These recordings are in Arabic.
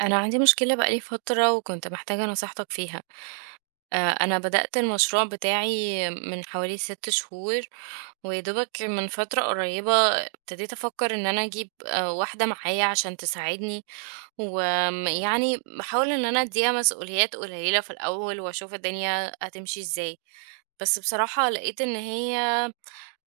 أنا عندي مشكلة بقى لي فترة وكنت محتاجة نصيحتك فيها، أنا بدأت المشروع بتاعي من حوالي 6 شهور، ويا دوبك من فترة قريبة ابتديت أفكر إن أنا أجيب واحدة معايا عشان تساعدني، وآمم يعني باحاول إن أنا أدّيها مسؤوليات قليلة في الأول وأشوف الدنيا هتمشي إزاي، بس بصراحة لقيت إن هي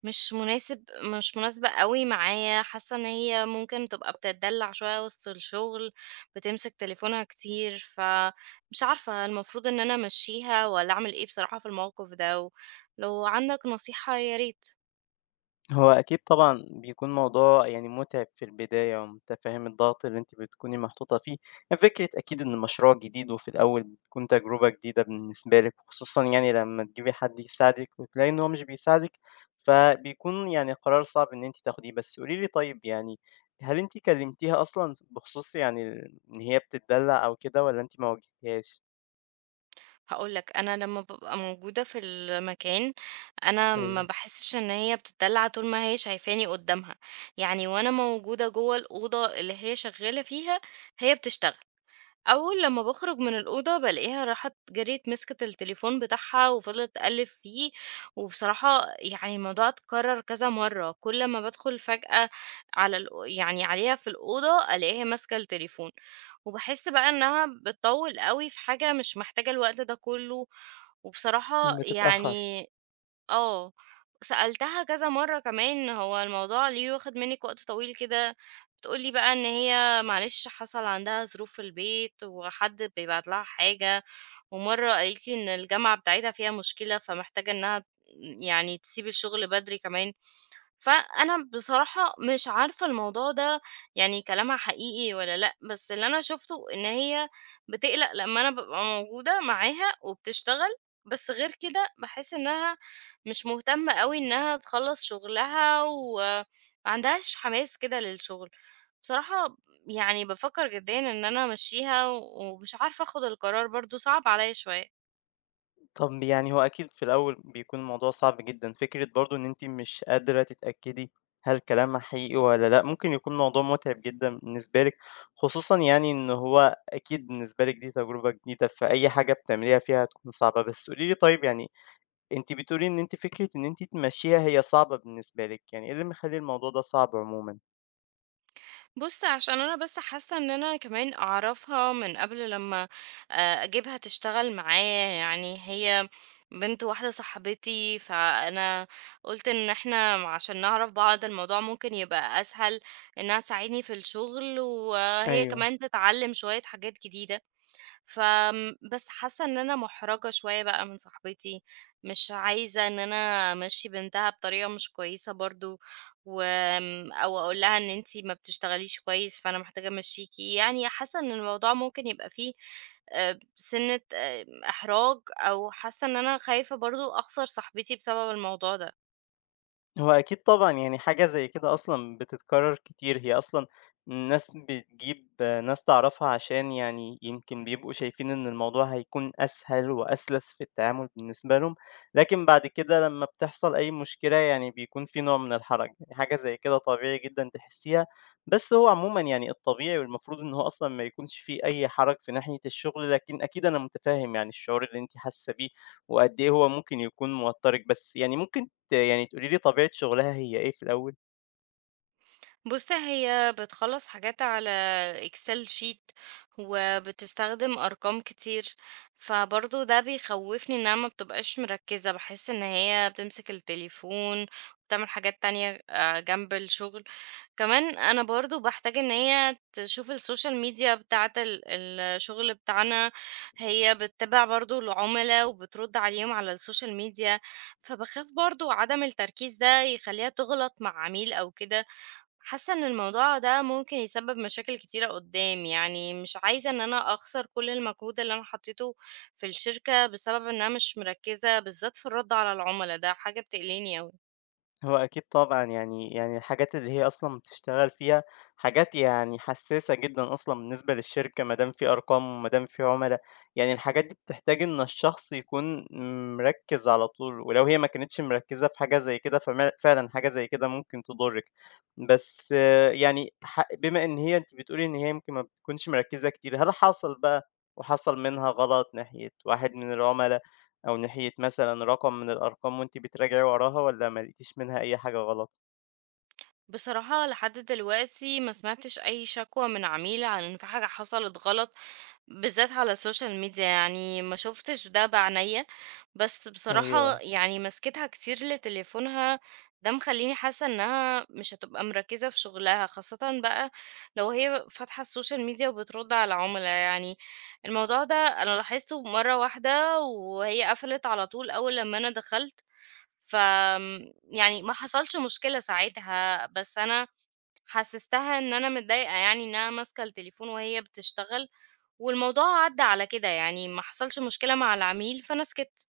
مش مناسبة أوي معايا، حاسة إن هي ممكن تبقى بتتدلّع شوية وسط الشغل، بتمسك تليفونها كتير، فمش عارفة المفروض إن أنا أمشّيها والّا أعمل إيه بصراحة في الموقف ده، ولو عندك نصيحة يا ريت. هو أكيد طبعًا بيكون موضوع يعني مُتعِب في البداية، ومتفهِّم الضغط اللي أنتِ بتكوني محطوطة فيه، يعني فكرة أكيد إن مشروع جديد وفي الأول بتكون تجربة جديدة بالنسبة لِك، خصوصًا يعني لمّا تجيبي حد يساعدِك وتلاقي إن هو مش بيساعدِك، فبيكون يعني قرار صعب إن أنتِ تاخديه. بس قولي لي طيب يعني هل أنتِ كلمتيها أصلًا بخصوص يعني ال إن هي بتتدلّع أو كده والّا أنتِ ما واجهتيهاش؟ هاقول لك، أنا لمّا بابقى موجودة في المكان، أنا ما أيوه، باحسّش إن هي بتتدلّع طول ما هي شايفاني قدّامها، يعني وأنا موجودة جوّه الأوضة اللي هي شغّالة فيها، هي بتشتغل. أول لمّا باخرج من الأوضة بالاقيها راحت جريت مسكت التليفون بتاعها وفضلت تقلِّب فيه، وبصراحة يعني الموضوع اتكرر كذا مرّة، كل ما بادخل فجأة على يعني عليها في الأوضة ألاقيها ماسكة التليفون، وباحس بقى إنها بتطوّل أوي في حاجة مش محتاجة الوقت ده كلّه، وبصراحة بتتأخر. يعني آه، سألتها كذا مرّة كمان هو الموضوع ليه واخد منِّك وقت طويل كده؟ بتقول لي بقى إن هي معلش حصل عندها ظروف في البيت وحد بيبعت لها حاجة، ومرّة قالت لي إن الجامعة بتاعتها فيها مشكلة، فمحتاجة إنها يعني تسيب الشغل بدري كمان، فأنا بصراحة مش عارفة الموضوع ده يعني كلامها حقيقي والّا لأ، بس اللي أنا شُفته إن هي بتقلق لمّا أنا بابقى موجودة معاها وبتشتغل، بس غير كده باحس إنها مش مهتمة أوي إنها تخلّص شغلها وما عندهاش حماس كده للشغل. بصراحة يعني بافكّر جديًا إن أنا أمشّيها ومش عارفة آخُد القرار برضه صعب عليّا شوية. طب يعني هو أكيد في الأول بيكون الموضوع صعب جدًا، فكرة برضه إن أنتِ مش قادرة تتأكدي هل كلامها حقيقي والّا لأ، ممكن يكون موضوع متعب جدًا بالنسبة لِك، خصوصًا يعني إن هو أكيد بالنسبة لِك دي تجربة جديدة، فأي حاجة بتعمليها فيها هتكون صعبة. بس قولي لي طيب يعني أنتِ بتقولي إن أنتِ فكرة إن أنتِ تمشّيها هي صعبة بالنسبة لِك، يعني إيه اللي مخلّي الموضوع ده صعب عمومًا؟ بُص، عشان أنا بس حاسة إن أنا كمان أعرفها من قبل لمّا أجيبها تشتغل معايا، يعني هي بنت واحدة صاحبتي، فأنا قُلت إن إحنا عشان نعرف بعض الموضوع ممكن يبقى أسهل إنها تساعدني في الشغل، وهي أيوه. كمان تتعلم شوية حاجات جديدة. فآمم بس حاسة إن أنا مُحرَجة شوية بقى من صاحبتي، مش عايزة إن أنا أمشّي بنتها بطريقة مش كويسة برضه، وآمم أو أقول لها إن أنتِ ما بتشتغليش كويس، فأنا محتاجة أمشّيكِ، يعني حاسة إن الموضوع ممكن يبقى فيه سِنّة إحراج، أو حاسة إن أنا خايفة برضه أخسر صاحبتي بسبب الموضوع ده. هو أكيد طبعًا، يعني حاجة زي كده أصلًا بتتكرر كتير، هي أصلًا الناس بتجيب ناس تعرفها عشان يعني يمكن بيبقوا شايفين إن الموضوع هيكون أسهل وأسلس في التعامل بالنسبة لهم، لكن بعد كده لمّا بتحصل أي مشكلة يعني بيكون في نوع من الحرج، يعني حاجة زي كده طبيعي جدًا تحسيها، بس هو عمومًا يعني الطبيعي والمفروض إن هو أصلًا ما يكونش في أي حرج في ناحية الشغل، لكن أكيد أنا متفهم يعني الشعور اللي أنتِ حاسة بيه وقد إيه هو ممكن يكون موترِك، بس يعني ممكن يعني تقولي لي طبيعة شغلها هي إيه في الأول؟ بُص، هي بتخلّص حاجات على Excel sheet وبتستخدم أرقام كتير، فبرضه ده بيخوّفني إنها ما بتبقاش مركّزة، باحس إن هي بتمسك التليفون وبتعمل حاجات تانية جنب الشغل. كمان أنا برضه باحتاج إن هي تشوف السوشيال ميديا بتاعة الشغل بتاعنا، هي بتتابع برضه العُملا وبترُد عليهم على السوشيال ميديا، فباخاف برضه عدم التركيز ده يخلّيها تغلط مع عميل أو كده، حاسة إن الموضوع ده ممكن يسبب مشاكل كتيرة قدام، يعني مش عايزة إن أنا أخسر كل المجهود اللي أنا حطيته في الشركة بسبب إن أنا مش مركزة، بالذات في الرد على العملاء، ده حاجة بتقلقني أوي. هو أكيد طبعًا يعني الحاجات اللي هي أصلًا بتشتغل فيها حاجات يعني حساسة جدًا أصلًا بالنسبة للشركة ما دام في أرقام وما دام في عُملا، يعني الحاجات دي بتحتاج إن الشخص يكون مركّز على طول، ولو هي ما كانتش مركّزة في حاجة زي كده فما فعلًا حاجة زي كده ممكن تضرِّك. بس آه، يعني بما إن هي أنتِ بتقولي إن هي يمكن ما بتكونش مركّزة كتير، هل حصل بقى وحصل منها غلط ناحية واحد من العُملا أو ناحية مثلًا رقم من الأرقام وأنتِ بتراجعي وراها والّا ما لقيتيش منها أي حاجة غلط؟ بصراحة لحد دلوقتي ما سمعتش أي شكوى من عميل عن إن في حاجة حصلت غلط، بالذات على السوشيال ميديا، يعني ما شُفتش ده بعنَيّا، بس بصراحة أيوه. يعني مسكتها كتير لتليفونها، ده مخلّيني حاسة إنها مش هتبقى مركّزة في شغلها، خاصةً بقى لو هي فاتحة السوشيال ميديا وبترُد على العُملا، يعني الموضوع ده أنا لاحظته مرّة واحدة وهي قفلِت على طول أول لمّا أنا دخلت، فآمم يعني ما حصلش مشكلة ساعتها، بس أنا حسّستها إن أنا متضايقة يعني إنها ماسكة التليفون وهي بتشتغل، والموضوع عدّى على كده، يعني ما حصلش مشكلة مع العميل فأنا سكِتّ.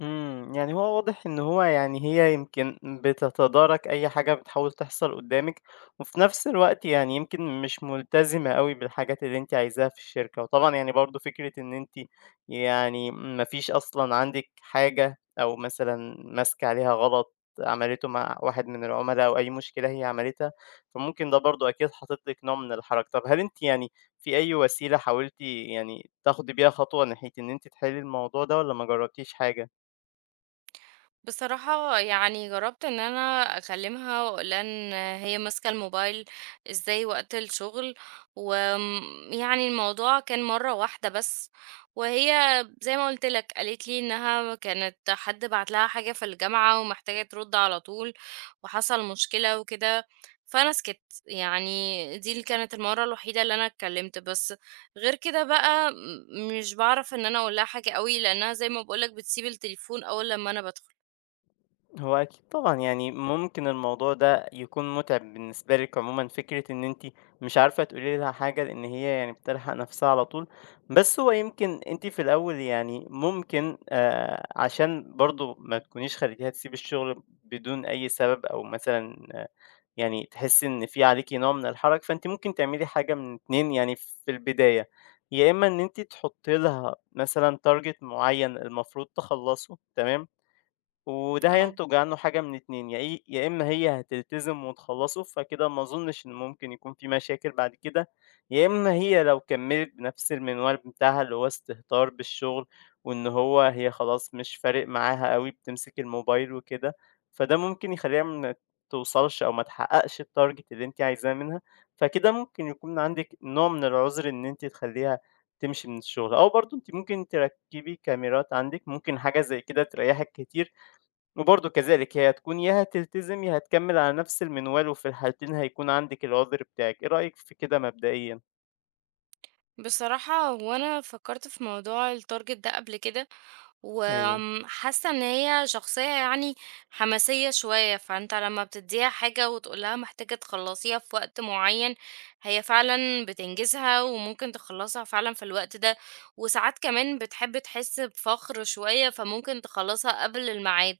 إمم، يعني هو واضح إن هو يعني هي يمكن بتتدارك أي حاجة بتحاول تحصل قدّامِك، وفي نفس الوقت يعني يمكن مش ملتزمة أوي بالحاجات اللي أنتِ عايزاها في الشركة، وطبعًا يعني برضه فكرة إن أنتِ يعني ما فيش أصلًا عندِك حاجة أو مثلًا ماسكة عليها غلط عملته مع واحد من العملا أو أي مشكلة هي عملتها، فممكن ده برضه أكيد حاطط لِك نوع من الحرج. طب هل أنتِ يعني في أي وسيلة حاولتِ يعني تاخدي بيها خطوة ناحية إن أنتِ تحلّي الموضوع ده والّا ما جربتيش حاجة؟ بصراحة يعني جربت ان انا اكلمها واقول لها ان هي ماسكة الموبايل ازاي وقت الشغل، ويعني الموضوع كان مرة واحدة بس، وهي زي ما قلت لك قالت لي انها كانت حد بعت لها حاجة في الجامعة ومحتاجة ترد على طول وحصل مشكلة وكده، فانا سكت، يعني دي اللي كانت المرة الوحيدة اللي انا اتكلمت، بس غير كده بقى مش بعرف ان انا اقول لها حاجة قوي لانها زي ما بقولك بتسيب التليفون اول لما انا بدخل. هو أكيد طبعًا، يعني ممكن الموضوع ده يكون مُتعب بالنسبة لِك عمومًا، فكرة إن أنتِ مش عارفة تقولي لها حاجة لإن هي يعني بتلحق نَفْسها على طول، بس هو يمكن أنتِ في الأول يعني ممكن عشان برضه ما تكونيش خليتيها تسيب الشغل بدون أي سبب أو مثلًا آه يعني تحسّي إن في عليكِ نوع من الحرج، فأنتِ ممكن تعملي حاجة من 2 يعني في البداية، يا إمّا إن أنتِ تحُطّي لها مثلًا target معيّن المفروض تخلّصه تمام؟ وده اه، هينتج عنه حاجة من اتنين، يا إيه يا إما هي هتلتزم وتخلّصه، فكده ما أظنش إن ممكن يكون في مشاكل بعد كده، يا إما هي لو كمّلت بنفس المنوال بتاعها اللي هو استهتار بالشغل، وإن هو هي خلاص مش فارق معاها أوي بتمسك الموبايل وكده، فده ممكن يخلّيها ما توصلش أو ما تحققش الtarget اللي أنتِ عايزاه منها، فكده ممكن يكون عندِك نوع من العُذر إن أنتِ تخلّيها تمشي من الشغل، أو برضه أنتِ ممكن تركّبي كاميرات عندِك، ممكن حاجة زي كده تريّحِك كتير. وبرضه كذلك هي هتكون يا هتلتزم يا هتكمّل على نفس المنوال وفي الحالتين هيكون عندِك العُذر بتاعِك، إيه رأيِك في كده مبدئيًا؟ بصراحة هو أنا فكرت في موضوع التارجت ده قبل كده أيوه. وحاسة ان هي شخصية يعني حماسية شوية، فانت لما بتديها حاجة وتقولها محتاجة تخلصيها في وقت معين هي فعلا بتنجزها وممكن تخلصها فعلا في الوقت ده، وساعات كمان بتحب تحس بفخر شوية فممكن تخلصها قبل الميعاد،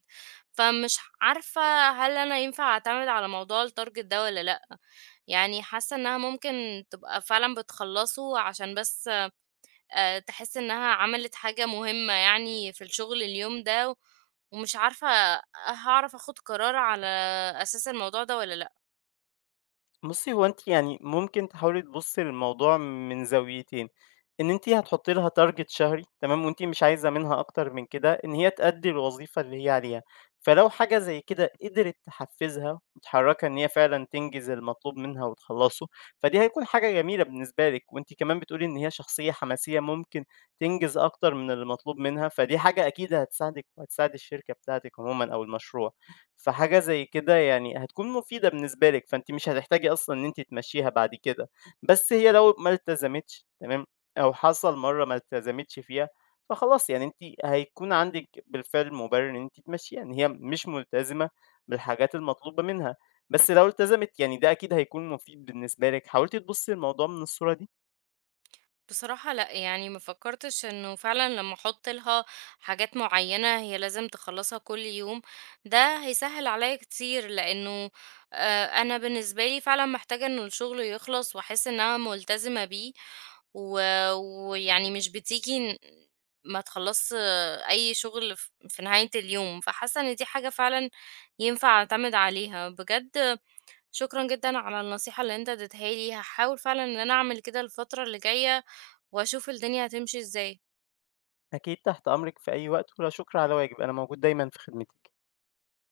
فمش عارفة هل أنا ينفع أعتمد على موضوع التارجت ده ولا لأ، يعني حاسة إنها ممكن تبقى فعلًا بتخلّصه عشان بس تحس إنها عملت حاجة مهمة يعني في الشغل اليوم ده، ومش عارفة هاعرف آخُد قرار على أساس الموضوع ده والّا لأ. بُصّي، هو أنتِ يعني ممكن تحاولي تبُصّي للموضوع من زاويتين، إن أنتِ هتحطّي لها target شهري تمام، وأنتِ مش عايزة منها أكتر من كده، إن هي تأدّي الوظيفة اللي هي عليها، فلو حاجة زي كده قدرت تحفّزها وتحرّكها إن هي فعلًا تنجز المطلوب منها وتخلّصه، فدي هيكون حاجة جميلة بالنسبة لِك، وأنتِ كمان بتقولي إن هي شخصية حماسية ممكن تنجز أكتر من اللي مطلوب منها، فدي حاجة أكيد هتساعدِك وهتساعد الشركة بتاعتِك عمومًا أو المشروع. فحاجة زي كده يعني هتكون مفيدة بالنسبة لِك، فأنتِ مش هتحتاجي أصلًا إن أنتِ تمشّيها بعد كده، بس هي لو ما التزمتش تمام، أو حصل مرّة ما التزمتش فيها، فخلاص يعني أنتِ هيكون عندِك بالفعل مُبرر إن أنتِ تمشّيها، إن هي مش ملتزمة بالحاجات المطلوبة منها، بس لو التزمت يعني ده أكيد هيكون مفيد بالنسبة لِك، حاولتِ تبُصّي للموضوع من الصورة دي؟ بصراحة لأ، يعني ما فكّرتش إنه فعلًا لمّا أحُط لها حاجات معيّنة هي لازم تخلّصها كل يوم، ده هيسهِّل عليّا كتير، لإنه أنا بالنسبة لي فعلًا محتاجة إنه الشغل يخلص وأحس إن أنا ملتزمة بيه و ويعني مش بتيجي ما تخلّصش أي شغل في نهاية اليوم، فحاسة إن دي حاجة فعلًا ينفع أعتمد عليها. بجد شكرًا جدًا على النصيحة اللي أنت اديتها لي، هاحاول فعلًا إن أنا أعمل كده الفترة اللي جاية وأشوف الدنيا هتمشي إزاي. أكيد تحت أمرِك في أي وقت، ولا شكر على واجب، أنا موجود دايمًا في خدمتِك.